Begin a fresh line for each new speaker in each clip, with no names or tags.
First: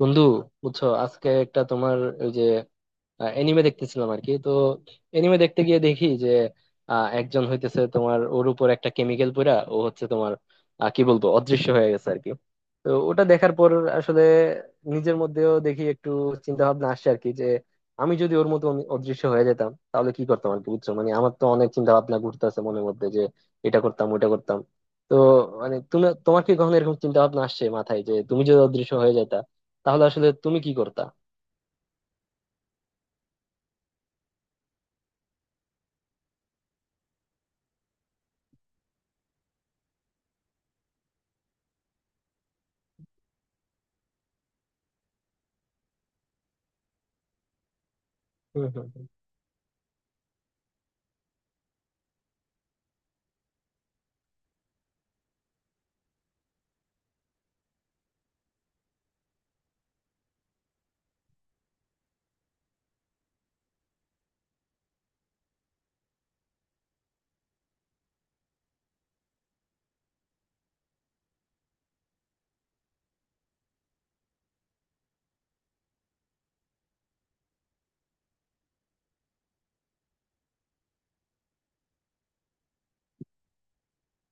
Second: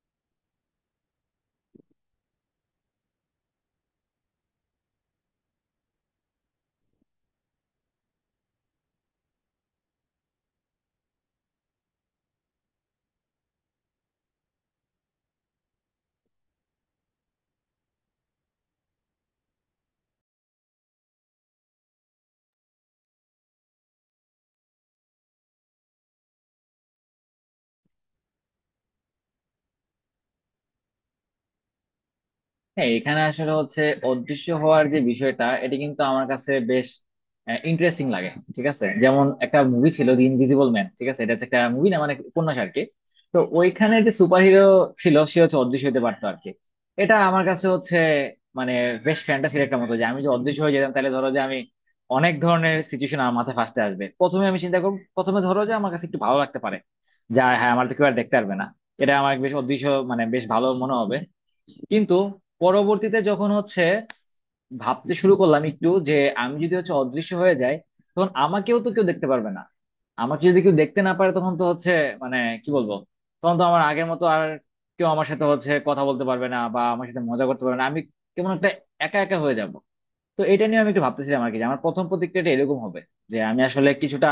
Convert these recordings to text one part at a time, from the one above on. বন্ধু, বুঝছো আজকে একটা তোমার ওই যে এনিমে দেখতেছিলাম আর কি। তো এনিমে দেখতে গিয়ে দেখি যে একজন হইতেছে তোমার, ওর উপর একটা কেমিক্যাল পড়া, ও হচ্ছে তোমার কি বলবো, অদৃশ্য হয়ে গেছে আর কি। তো ওটা দেখার পর আসলে নিজের মধ্যেও দেখি একটু চিন্তা ভাবনা আসছে আর কি যে আমি যদি ওর মতো অদৃশ্য হয়ে যেতাম তাহলে কি করতাম আর কি। বুঝছো মানে আমার তো অনেক চিন্তা ভাবনা ঘুরতেছে মনের মধ্যে যে এটা করতাম ওটা করতাম। তো মানে তুমি, তোমার কি কখনো এরকম চিন্তা ভাবনা আসছে মাথায় যে তুমি যদি অদৃশ্য হয়ে যেতা তাহলে আসলে তুমি কি করতা?
হ্যাঁ, এখানে আসলে হচ্ছে অদৃশ্য হওয়ার যে বিষয়টা এটি কিন্তু আমার কাছে বেশ ইন্টারেস্টিং লাগে। ঠিক আছে, যেমন একটা মুভি ছিল দি ইনভিজিবল ম্যান। ঠিক আছে, এটা হচ্ছে একটা মুভি না মানে উপন্যাস আর কি। তো ওইখানে যে সুপারহিরো ছিল সে হচ্ছে অদৃশ্য হতে পারতো আর কি। এটা আমার কাছে হচ্ছে
হম
মানে
হম।
বেশ ফ্যান্টাসির একটা মতো, যে আমি যে অদৃশ্য হয়ে যেতাম তাহলে ধরো যে আমি অনেক ধরনের সিচুয়েশন আমার মাথায় ফার্স্টে আসবে। প্রথমে আমি চিন্তা করবো, প্রথমে ধরো যে আমার কাছে একটু ভালো লাগতে পারে, যা হ্যাঁ আমার তো কেউ আর দেখতে পারবে না। এটা আমার বেশ অদৃশ্য মানে বেশ ভালো মনে হবে, কিন্তু পরবর্তীতে যখন হচ্ছে ভাবতে শুরু করলাম একটু যে আমি যদি হচ্ছে অদৃশ্য হয়ে যাই, তখন আমাকেও তো কেউ দেখতে পারবে না। আমাকে যদি কেউ দেখতে না পারে তখন তো হচ্ছে মানে কি বলবো, তখন তো আমার আগের মতো আর কেউ আমার সাথে হচ্ছে কথা বলতে পারবে না বা আমার সাথে মজা করতে পারবে না। আমি কেমন একটা একা একা হয়ে যাব। তো এটা নিয়ে আমি একটু ভাবতেছিলাম আর কি, যে আমার প্রথম প্রতিক্রিয়াটা এরকম হবে যে আমি আসলে কিছুটা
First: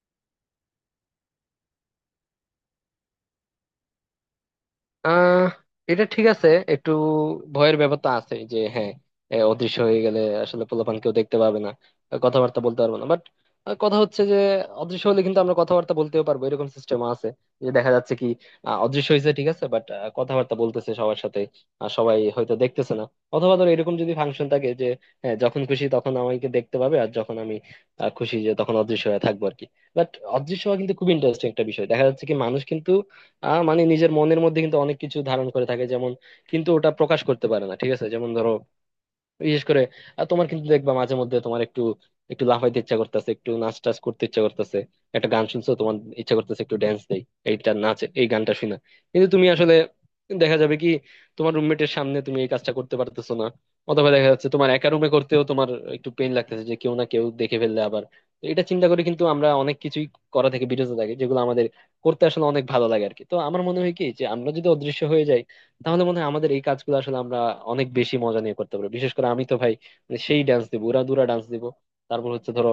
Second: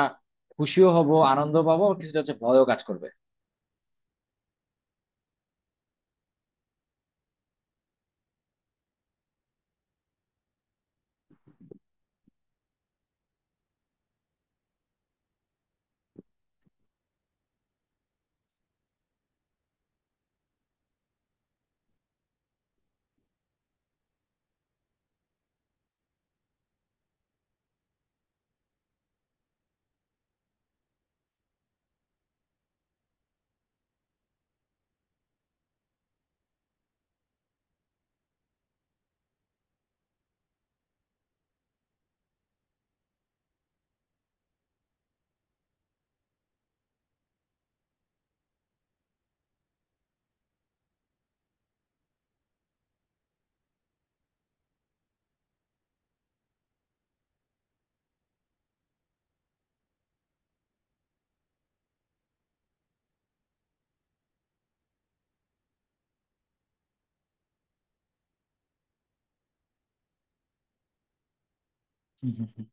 খুশিও হব, আনন্দ পাবো, কিছুটা হচ্ছে ভয়ও কাজ করবে।
আহ এটা ঠিক আছে। একটু ভয়ের ব্যাপার তো আছে যে, হ্যাঁ, অদৃশ্য হয়ে গেলে আসলে পোলাপান কেউ দেখতে পাবে না, কথাবার্তা বলতে পারবো না। বাট কথা হচ্ছে যে অদৃশ্য হলে কিন্তু আমরা কথাবার্তা বলতেও পারবো, এরকম সিস্টেম আছে যে দেখা যাচ্ছে কি অদৃশ্য হয়েছে ঠিক আছে, বাট কথাবার্তা বলতেছে সবার সাথে, আর সবাই হয়তো দেখতেছে না। অথবা ধর এরকম যদি ফাংশন থাকে যে হ্যাঁ, যখন খুশি তখন আমাকে দেখতে পাবে, আর যখন আমি খুশি যে তখন অদৃশ্য হয়ে থাকবো আর কি। বাট অদৃশ্য হওয়া কিন্তু খুব ইন্টারেস্টিং একটা বিষয়। দেখা যাচ্ছে কি মানুষ কিন্তু মানে নিজের মনের মধ্যে কিন্তু অনেক কিছু ধারণ করে থাকে, যেমন কিন্তু ওটা প্রকাশ করতে পারে না ঠিক আছে। যেমন ধরো বিশেষ করে আর তোমার কিন্তু দেখবা মাঝে মধ্যে তোমার একটু একটু লাফাইতে ইচ্ছা করতেছে, একটু নাচ টাচ করতে ইচ্ছা করতেছে, একটা গান শুনছো তোমার ইচ্ছা করতেছে একটু ড্যান্স দেই এইটা নাচ এই গানটা শুনে। কিন্তু তুমি আসলে দেখা যাবে কি তোমার রুমমেটের সামনে তুমি এই কাজটা করতে পারতেছো না, অথবা দেখা যাচ্ছে তোমার একা রুমে করতেও তোমার একটু পেইন লাগতেছে যে কেউ না কেউ দেখে ফেললে আবার। তো এটা চিন্তা করে কিন্তু আমরা অনেক কিছুই করা থেকে বিরত থাকি যেগুলো আমাদের করতে আসলে অনেক ভালো লাগে আর কি। তো আমার মনে হয় কি যে আমরা যদি অদৃশ্য হয়ে যাই তাহলে মনে হয় আমাদের এই কাজগুলো আসলে আমরা অনেক বেশি মজা নিয়ে করতে পারবো। বিশেষ করে আমি তো ভাই মানে সেই ডান্স দিব, উড়া দুরা ডান্স দিব। তারপর হচ্ছে ধরো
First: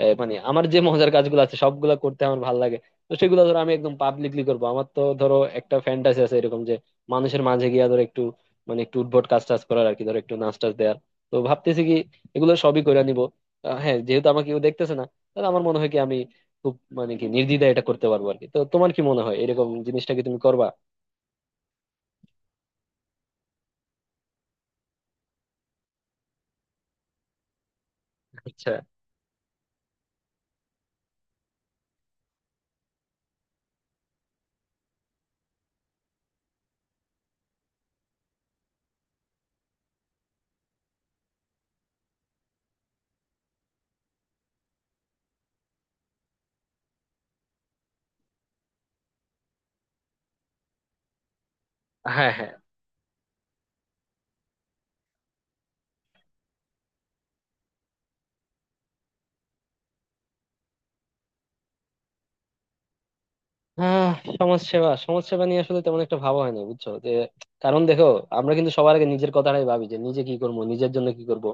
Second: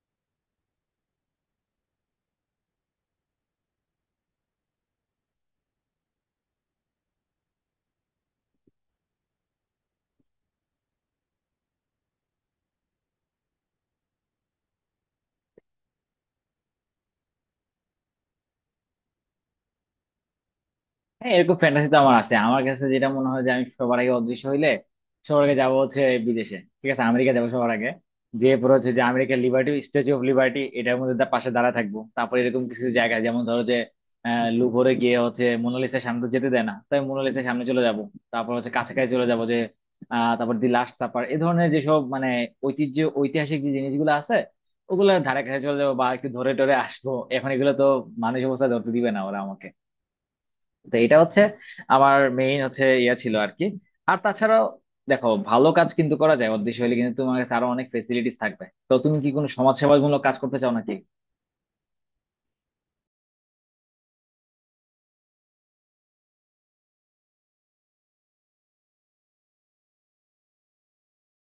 মানে আমার যে মজার কাজগুলো আছে সবগুলা করতে আমার ভালো লাগে, তো সেগুলো ধরো আমি একদম পাবলিকলি করবো। আমার তো ধরো একটা ফ্যান্টাসি আছে এরকম যে মানুষের মাঝে গিয়া ধরো একটু মানে একটু উদ্ভট কাজ টাজ করার আর কি, ধরো একটু নাচ টাচ দেওয়ার। তো ভাবতেছি কি এগুলো সবই করে নিবো হ্যাঁ, যেহেতু আমাকে কেউ দেখতেছে না তাহলে আমার মনে হয় কি আমি খুব মানে কি নির্দ্বিধায় এটা করতে পারবো আর কি। তো তোমার কি মনে হয় এরকম জিনিসটা কি তুমি করবা?
হ্যাঁ, এরকম ফ্যান্টাসি তো আমার আছে। আমার কাছে যেটা মনে হয় যে আমি সবার আগে অদৃশ্য হইলে সবার আগে যাবো হচ্ছে বিদেশে। ঠিক আছে, আমেরিকা যাবো সবার আগে, যে
আচ্ছা।
পরে হচ্ছে যে আমেরিকার লিবার্টি, স্ট্যাচু অফ লিবার্টি, এটার মধ্যে পাশে দাঁড়া থাকবো। তারপরে এরকম কিছু কিছু জায়গা যেমন ধরো যে লুভরে গিয়ে হচ্ছে মোনালিসার সামনে তো যেতে দেয় না, তাই মোনালিসার সামনে চলে যাব। তারপর হচ্ছে কাছাকাছি চলে যাব যে তারপর দি লাস্ট সাপার এ ধরনের যেসব মানে ঐতিহ্য ঐতিহাসিক যে জিনিসগুলো আছে ওগুলো ধারে কাছে চলে যাবো বা একটু ধরে টরে আসবো। এখন এগুলো তো মানুষ অবস্থা ধরতে দিবে না ওরা আমাকে। তো এটা হচ্ছে আমার
হ্যাঁ হ্যাঁ।
মেইন হচ্ছে ইয়া ছিল আর কি। আর তাছাড়াও দেখো ভালো কাজ কিন্তু করা যায়, অদৃশ্য হলে কিন্তু তোমার কাছে আরো অনেক ফেসিলিটিস থাকবে। তো তুমি কি কোনো সমাজসেবামূলক কাজ করতে চাও নাকি?
আহ সমাজসেবা সমাজসেবা নিয়ে আসলে তেমন একটা ভাবা হয় না বুঝছো যে কারণ দেখো আমরা কিন্তু সবার আগে নিজের কথাটাই ভাবি যে নিজে কি করবো, নিজের জন্য কি করব।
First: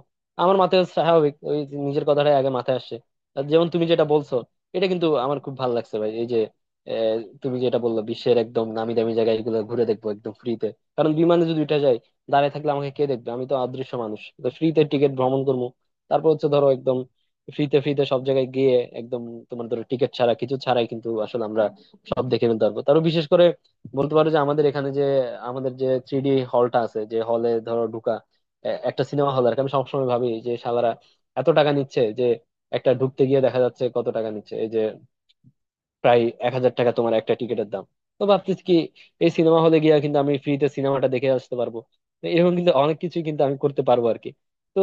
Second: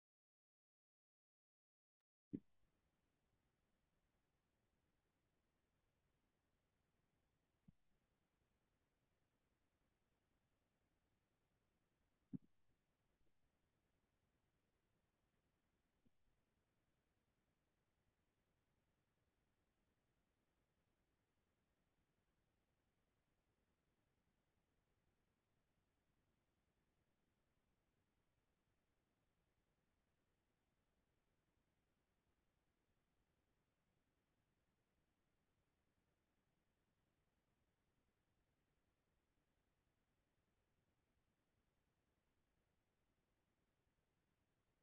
আমার মাথায় স্বাভাবিক ওই যে নিজের কথাটাই আগে মাথায় আসে। আর যেমন তুমি যেটা বলছো, এটা কিন্তু আমার খুব ভালো লাগছে ভাই। এই যে আহ, তুমি যেটা বললো বিশ্বের একদম নামি দামি জায়গা এগুলো ঘুরে দেখবো একদম ফ্রিতে, কারণ বিমানে যদি উঠে যায় দাঁড়ায় থাকলে আমাকে কে দেখবে, আমি তো অদৃশ্য মানুষ, তো ফ্রিতে টিকিট ভ্রমণ করবো। তারপর হচ্ছে ধরো একদম ফ্রিতে ফ্রিতে সব জায়গায় গিয়ে একদম তোমার ধরো টিকিট ছাড়া কিছু ছাড়াই কিন্তু আসলে আমরা সব দেখে ফেলতে পারবো। তারও বিশেষ করে বলতে পারো যে আমাদের এখানে যে আমাদের যে থ্রি ডি হলটা আছে, যে হলে ধরো ঢুকা একটা সিনেমা হল আর কি, আমি সবসময় ভাবি যে শালারা এত টাকা নিচ্ছে যে একটা ঢুকতে গিয়ে দেখা যাচ্ছে কত টাকা নিচ্ছে, এই যে প্রায় 1000 টাকা তোমার একটা টিকিটের দাম। তো ভাবতেছি কি এই সিনেমা হলে গিয়ে কিন্তু আমি ফ্রিতে সিনেমাটা দেখে আসতে পারবো। তো এরকম কিন্তু অনেক কিছু কিন্তু আমি করতে পারবো আর কি। তো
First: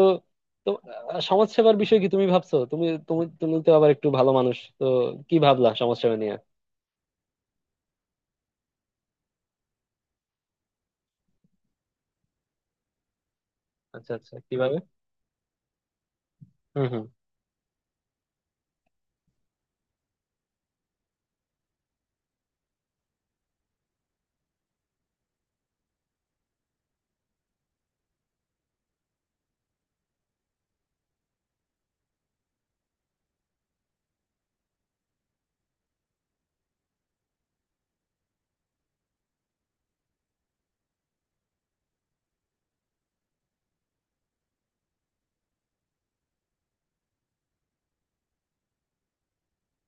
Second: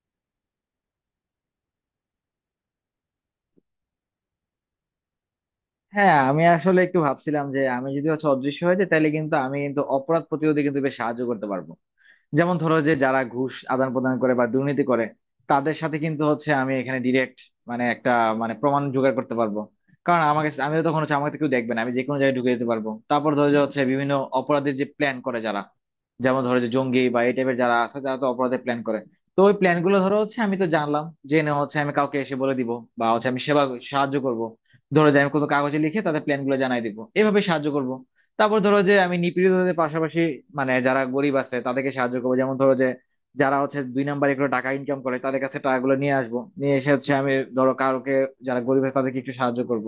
তো সমাজসেবার বিষয়ে কি তুমি ভাবছো? তুমি তুমি তুমি তো আবার একটু ভালো মানুষ তো, কি ভাবলা
হ্যাঁ,
সমাজসেবা নিয়ে?
আমি আসলে একটু ভাবছিলাম যে আমি যদি হচ্ছে অদৃশ্য হয়ে যাই তাহলে কিন্তু আমি কিন্তু অপরাধ প্রতিরোধে কিন্তু বেশ সাহায্য করতে পারবো। যেমন ধরো যে যারা ঘুষ আদান
আচ্ছা
প্রদান করে
আচ্ছা,
বা
কিভাবে?
দুর্নীতি করে তাদের সাথে কিন্তু হচ্ছে আমি
হম
এখানে
হম।
ডিরেক্ট মানে একটা মানে প্রমাণ জোগাড় করতে পারবো। কারণ আমাকে, আমি তো তখন হচ্ছে আমাকে তো কেউ দেখবে না, আমি যে কোনো জায়গায় ঢুকে যেতে পারবো। তারপর ধরো যে হচ্ছে বিভিন্ন অপরাধের যে প্ল্যান করে যারা, যেমন ধরো যে জঙ্গি বা এই টাইপের যারা আছে যারা তো অপরাধের প্ল্যান করে। তো ওই প্ল্যান গুলো ধরো হচ্ছে আমি তো জানলাম, জেনে হচ্ছে আমি কাউকে এসে বলে দিব বা হচ্ছে আমি সেবা, সাহায্য করব। ধরো যে আমি কোনো কাগজে লিখে তাদের প্ল্যান গুলো জানাই দিব, এভাবে সাহায্য করব। তারপর ধরো যে আমি নিপীড়িতদের পাশাপাশি মানে যারা গরিব আছে তাদেরকে সাহায্য করবো। যেমন ধরো যে যারা হচ্ছে দুই নাম্বারে করে টাকা ইনকাম করে তাদের কাছে টাকাগুলো নিয়ে আসবো, নিয়ে এসে হচ্ছে আমি ধরো কারোকে, যারা গরিব আছে তাদেরকে একটু সাহায্য করব।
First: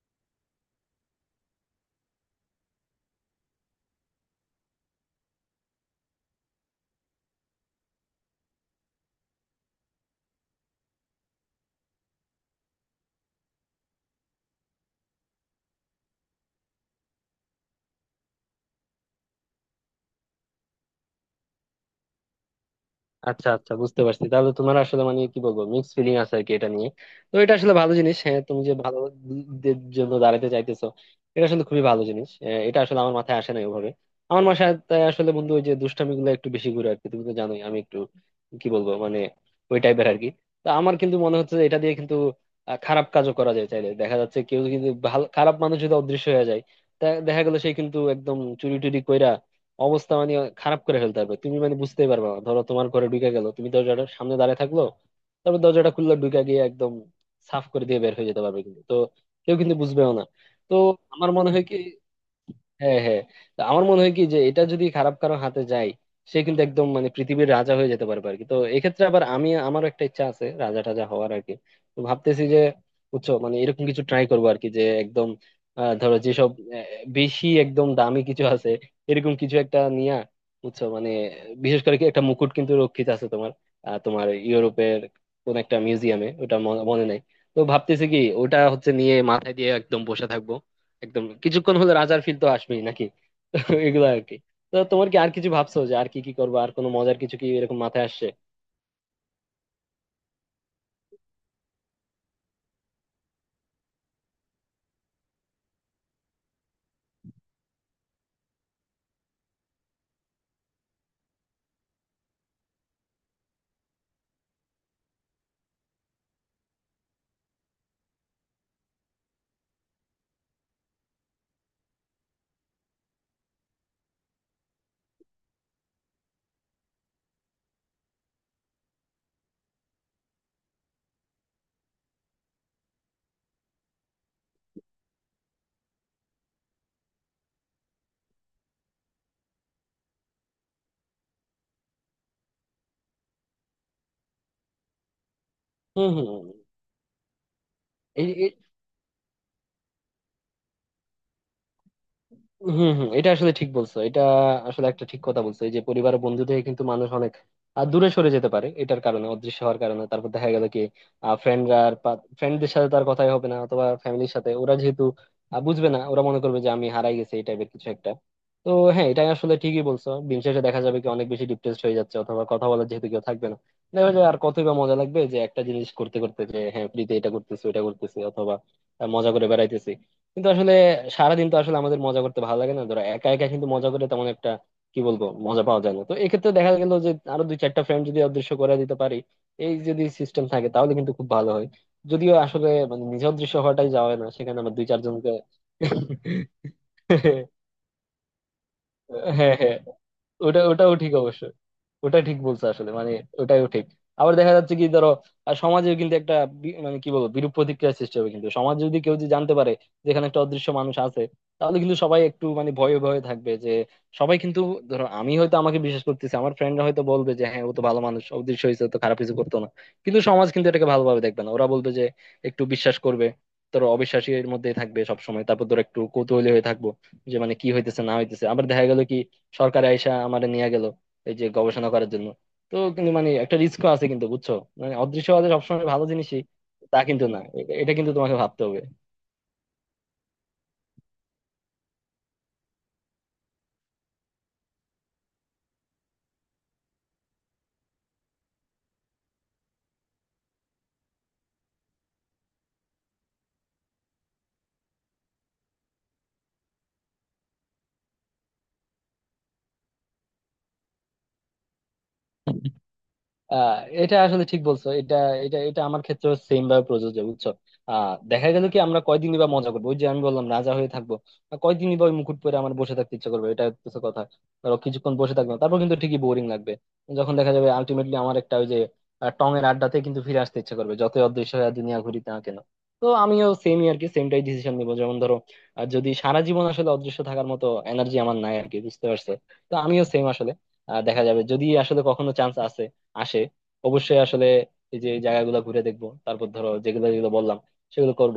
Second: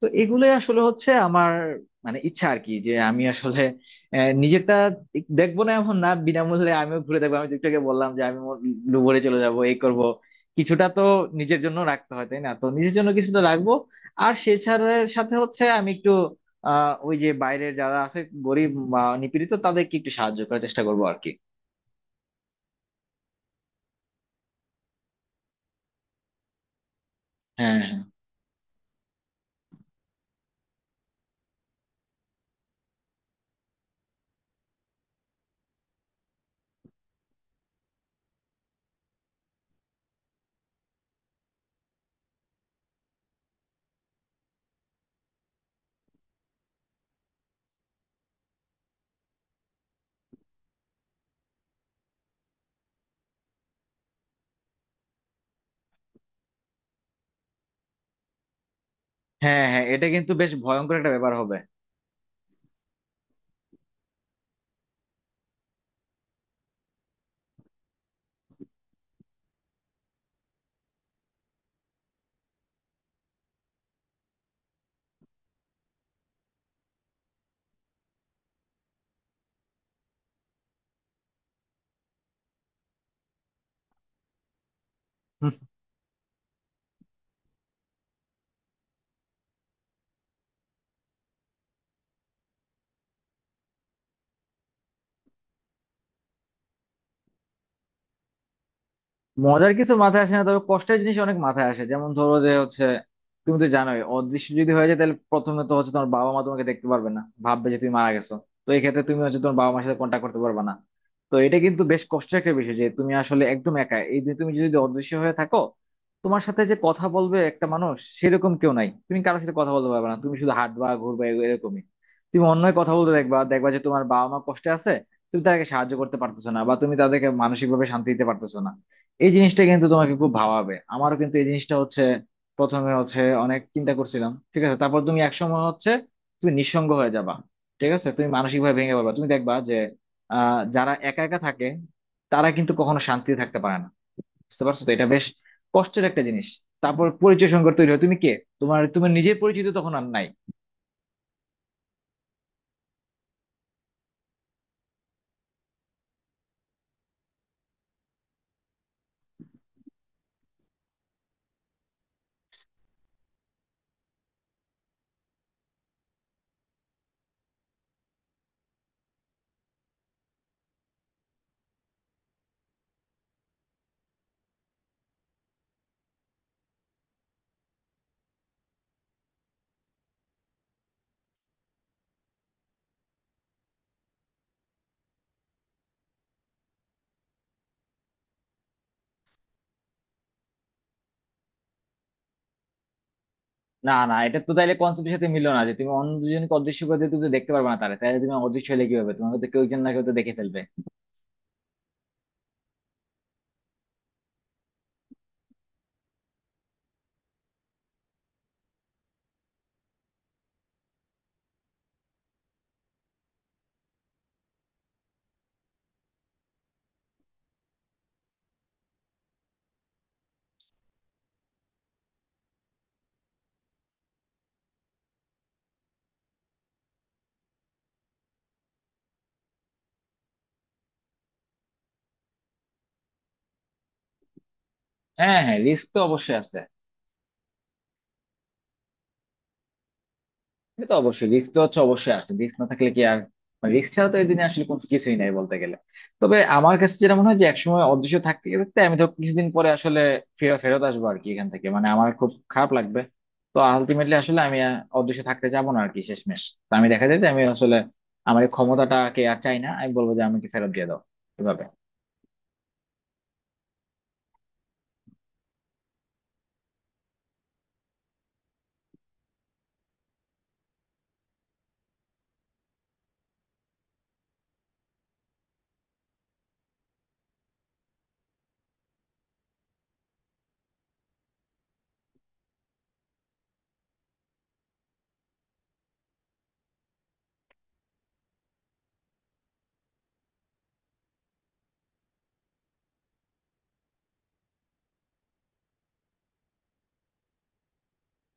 তো এগুলোই আসলে হচ্ছে আমার মানে ইচ্ছা আর কি, যে আমি আসলে নিজেরটা দেখবো না এমন না, বিনামূল্যে আমিও ঘুরে দেখবো। আমি যেটাকে বললাম যে আমি লুবরে চলে যাব এই করব, কিছুটা তো নিজের জন্য রাখতে হয় তাই না, তো নিজের জন্য কিছু তো রাখবো। আর সেছাড়া সাথে হচ্ছে আমি একটু ওই যে বাইরের যারা আছে গরিব বা নিপীড়িত তাদেরকে একটু সাহায্য করার চেষ্টা করবো আর কি।
আচ্ছা আচ্ছা বুঝতে পারছি। তাহলে তোমার আসলে মানে কি বলবো মিক্স ফিলিং আছে আর কি এটা নিয়ে। তো এটা আসলে
হ্যাঁ,
ভালো
হ্যাঁ,
জিনিস, হ্যাঁ তুমি যে ভালো দের জন্য দাঁড়াতে চাইতেছো এটা আসলে খুবই ভালো জিনিস। এটা আসলে আমার মাথায় আসে না ওভাবে, আমার মাথায় তাই আসলে বন্ধু ওই যে দুষ্টামি গুলো একটু বেশি ঘুরে আর কি। তুমি তো জানোই আমি একটু কি বলবো মানে ওই টাইপের আর কি। তো আমার কিন্তু মনে হচ্ছে যে এটা দিয়ে কিন্তু খারাপ কাজও করা যায় চাইলে। দেখা যাচ্ছে কেউ কিন্তু ভালো খারাপ মানুষ যদি অদৃশ্য হয়ে যায় তা দেখা গেল সে কিন্তু একদম চুরি টুরি কইরা অবস্থা মানে খারাপ করে ফেলতে পারবে, তুমি মানে বুঝতেই পারবে না। ধরো তোমার ঘরে ঢুকে গেল, তুমি দরজাটা সামনে দাঁড়ায় থাকলো, তারপর দরজাটা খুললো ঢুকে গিয়ে একদম সাফ করে দিয়ে বের হয়ে যেতে পারবে কিন্তু। তো কেউ
হ্যাঁ,
কিন্তু
হ্যাঁ, এটা
বুঝবেও না।
কিন্তু বেশ
তো
ভয়ঙ্কর একটা
আমার
ব্যাপার
মনে
হবে।
হয় কি, হ্যাঁ হ্যাঁ, তো আমার মনে হয় কি যে এটা যদি খারাপ কারো হাতে যায় সে কিন্তু একদম মানে পৃথিবীর রাজা হয়ে যেতে পারবে আর কি। তো এক্ষেত্রে আবার আমারও একটা ইচ্ছা আছে রাজা টাজা হওয়ার আর কি। তো ভাবতেছি যে বুঝছো মানে এরকম কিছু ট্রাই করবো আর কি যে একদম ধরো যেসব আহ, বেশি একদম দামি কিছু আছে এরকম কিছু একটা নিয়া, বুঝছো মানে বিশেষ করে কি একটা মুকুট কিন্তু রক্ষিত আছে তোমার তোমার ইউরোপের কোন একটা মিউজিয়ামে, ওটা মনে মনে নাই। তো ভাবতেছি কি ওটা হচ্ছে নিয়ে মাথায় দিয়ে একদম বসে থাকবো, একদম কিছুক্ষণ হলে রাজার ফিল তো আসবেই নাকি। তো এগুলো আর কি। তো তোমার কি আর কিছু ভাবছো যে আর কি কি করবো, আর কোনো মজার কিছু কি এরকম মাথায় আসছে?
মজার কিছু মাথায় আসে না, তবে কষ্টের জিনিস অনেক মাথায় আসে। যেমন ধরো যে হচ্ছে তুমি তো জানোই অদৃশ্য যদি হয়ে যায় তাহলে প্রথমে তো হচ্ছে তোমার বাবা মা তোমাকে দেখতে পারবে না, ভাববে যে তুমি মারা গেছো। তো এই ক্ষেত্রে তুমি হচ্ছে তোমার বাবা মার সাথে কন্ট্যাক্ট করতে পারবে না। তো এটা কিন্তু বেশ কষ্টের একটা বিষয় যে তুমি আসলে একদম একা, এই যে তুমি যদি অদৃশ্য হয়ে থাকো তোমার সাথে যে কথা বলবে একটা মানুষ সেরকম কেউ নাই। তুমি কারোর সাথে কথা বলতে পারবে না, তুমি শুধু হাঁটবা ঘুরবা এরকমই। তুমি অন্যের কথা বলতে দেখবা, দেখবা যে তোমার বাবা মা কষ্টে আছে। তুমি তাদেরকে সাহায্য করতে পারতেছো না বা তুমি তাদেরকে মানসিক ভাবে শান্তি দিতে পারতেছো না। এই জিনিসটা কিন্তু তোমাকে খুব ভাবাবে। আমারও কিন্তু এই জিনিসটা হচ্ছে প্রথমে হচ্ছে অনেক চিন্তা করছিলাম। ঠিক আছে, তারপর তুমি একসময় হচ্ছে তুমি নিঃসঙ্গ হয়ে যাবা। ঠিক আছে, তুমি মানসিক ভাবে ভেঙে পড়বা। তুমি দেখবা যে যারা একা একা থাকে তারা কিন্তু কখনো শান্তিতে থাকতে পারে না। বুঝতে পারছো? তো এটা বেশ কষ্টের
হম
একটা জিনিস।
হম।
তারপর পরিচয় সংকট তৈরি হয়, তুমি কে?
এই
তোমার তুমি নিজের পরিচিত তখন আর নাই।
হম হম। এটা আসলে ঠিক বলছো, এটা আসলে একটা ঠিক কথা বলছো। এই যে পরিবার ও বন্ধু থেকে কিন্তু মানুষ অনেক দূরে সরে যেতে পারে এটার কারণে, অদৃশ্য হওয়ার কারণে। তারপর দেখা গেল কি ফ্রেন্ডরা আর ফ্রেন্ডদের সাথে তার কথাই হবে না, অথবা ফ্যামিলির সাথে, ওরা যেহেতু বুঝবে না ওরা মনে করবে যে আমি হারাই গেছি এই টাইপের কিছু একটা। তো হ্যাঁ এটা আসলে ঠিকই বলছো, দিন শেষে দেখা যাবে কি অনেক বেশি ডিপ্রেসড হয়ে যাচ্ছে অথবা কথা বলার যেহেতু কেউ থাকবে না দেখা যায় আর কতই বা মজা লাগবে যে একটা জিনিস করতে করতে যে হ্যাঁ ফ্রিতে এটা করতেছি ওটা করতেছি অথবা মজা করে বেড়াইতেছি। কিন্তু আসলে সারাদিন তো আসলে আমাদের মজা করতে ভালো লাগে না, ধরো একা একা কিন্তু মজা করে তেমন একটা কি বলবো মজা পাওয়া যায় না। তো এক্ষেত্রে দেখা গেল যে আরো দুই চারটা ফ্রেন্ড যদি অদৃশ্য করে দিতে পারি এই যদি সিস্টেম থাকে তাহলে কিন্তু খুব ভালো হয়, যদিও আসলে মানে নিজে অদৃশ্য হওয়াটাই
না,
যাওয়া
না,
হয় না,
এটা তো
সেখানে
তাইলে
আমার দুই
কনসেপ্টের সাথে
চারজনকে।
মিললো না, যে তুমি অন্য দুজনকে অদৃশ্য করে দিয়ে তুমি তো দেখতে পারবে না তাহলে তাহলে তুমি অদৃশ্য হলে কি হবে, তোমাকে তো
হ্যাঁ
কেউ
হ্যাঁ,
একজন না কেউ তো দেখে ফেলবে।
ওটাও ঠিক অবশ্য, ওটা ঠিক বলছো আসলে মানে ওটাও ঠিক। আবার দেখা যাচ্ছে কি ধরো আর সমাজেও কিন্তু একটা মানে কি বলবো বিরূপ প্রতিক্রিয়ার সৃষ্টি হবে কিন্তু সমাজ, যদি কেউ যদি জানতে পারে যে এখানে একটা অদৃশ্য মানুষ আছে তাহলে কিন্তু সবাই একটু মানে ভয়ে ভয়ে থাকবে যে, সবাই কিন্তু ধরো আমি হয়তো, আমাকে বিশ্বাস করতেছি আমার ফ্রেন্ডরা হয়তো বলবে যে হ্যাঁ ও তো ভালো মানুষ অদৃশ্য হয়েছে ও তো খারাপ কিছু করতো না, কিন্তু সমাজ কিন্তু এটাকে ভালোভাবে দেখবে না, ওরা বলবে যে একটু বিশ্বাস করবে, ধরো অবিশ্বাসীর মধ্যেই থাকবে সবসময়। তারপর ধরো একটু কৌতূহলী হয়ে থাকবো যে মানে কি হইতেছে না হইতেছে, আবার দেখা গেল কি সরকার আইসা আমারে নিয়ে গেল এই যে গবেষণা করার জন্য। তো কিন্তু মানে একটা রিস্কও আছে কিন্তু বুঝছো, মানে
হ্যাঁ,
অদৃশ্যবাদী
হ্যাঁ,
সবসময়
রিস্ক তো
ভালো
অবশ্যই
জিনিসই
আছে।
তা কিন্তু না, এটা কিন্তু তোমাকে ভাবতে হবে।
এটা তো অবশ্যই, রিস্ক তো হচ্ছে অবশ্যই আছে, রিস্ক না থাকলে কি আর মানে রিস্ক ছাড়া তো এই দিনে আসলে কোনো কিছুই নাই বলতে গেলে। তবে আমার কাছে যেটা মনে হয় যে একসময় অদৃশ্য থাকতে থাকতে আমি তো কিছুদিন পরে আসলে ফেরত ফেরত আসবো আর কি এখান থেকে, মানে আমার খুব খারাপ লাগবে। তো আলটিমেটলি আসলে আমি অদৃশ্য থাকতে যাবো না আর কি শেষমেশ। তো আমি দেখা যায় যে আমি আসলে আমার এই ক্ষমতাটাকে আর চাই না, আমি বলবো যে আমাকে ফেরত দিয়ে দাও এভাবে।
আহ এটা আসলে ঠিক বলছো, এটা এটা এটা আমার ক্ষেত্রে সেম ভাবে প্রযোজ্য বুঝছো। দেখা গেল কি আমরা কয়দিনই বা মজা করবো, ওই যে আমি বললাম রাজা হয়ে থাকবো আর কয়দিনই বা ওই মুকুট পরে আমার বসে থাকতে ইচ্ছা করবে, এটা কিছু কথা। ধরো কিছুক্ষণ বসে থাকলাম তারপর কিন্তু ঠিকই বোরিং লাগবে, যখন দেখা যাবে আলটিমেটলি আমার একটা ওই যে টং এর আড্ডাতে কিন্তু ফিরে আসতে ইচ্ছা করবে যতই অদৃশ্য হয়ে দুনিয়া ঘুরিতে না কেন। তো আমিও সেমই আর কি, সেমটাই ডিসিশন নিবো। যেমন ধরো যদি সারা জীবন আসলে অদৃশ্য থাকার মতো এনার্জি আমার নাই আর কি, বুঝতে পারছো। তো আমিও সেম আসলে দেখা যাবে যদি আসলে কখনো চান্স আছে আসে অবশ্যই আসলে এই যে এই জায়গাগুলো ঘুরে দেখবো, তারপর ধরো যেগুলো যেগুলো বললাম সেগুলো করব।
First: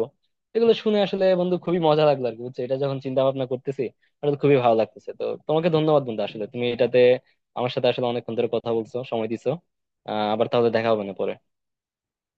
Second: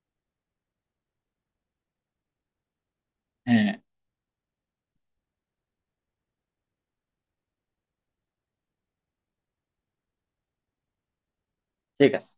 এগুলো শুনে আসলে বন্ধু খুবই মজা লাগলো আর কি বুঝছো, এটা যখন চিন্তা ভাবনা
হ্যাঁ,
করতেছি আসলে খুবই ভালো লাগতেছে। তো তোমাকে ধন্যবাদ বন্ধু, আসলে তুমি এটাতে আমার সাথে আসলে অনেকক্ষণ ধরে কথা বলছো, সময় দিছো। আবার তাহলে দেখা হবে না পরে।
ঠিক আছে।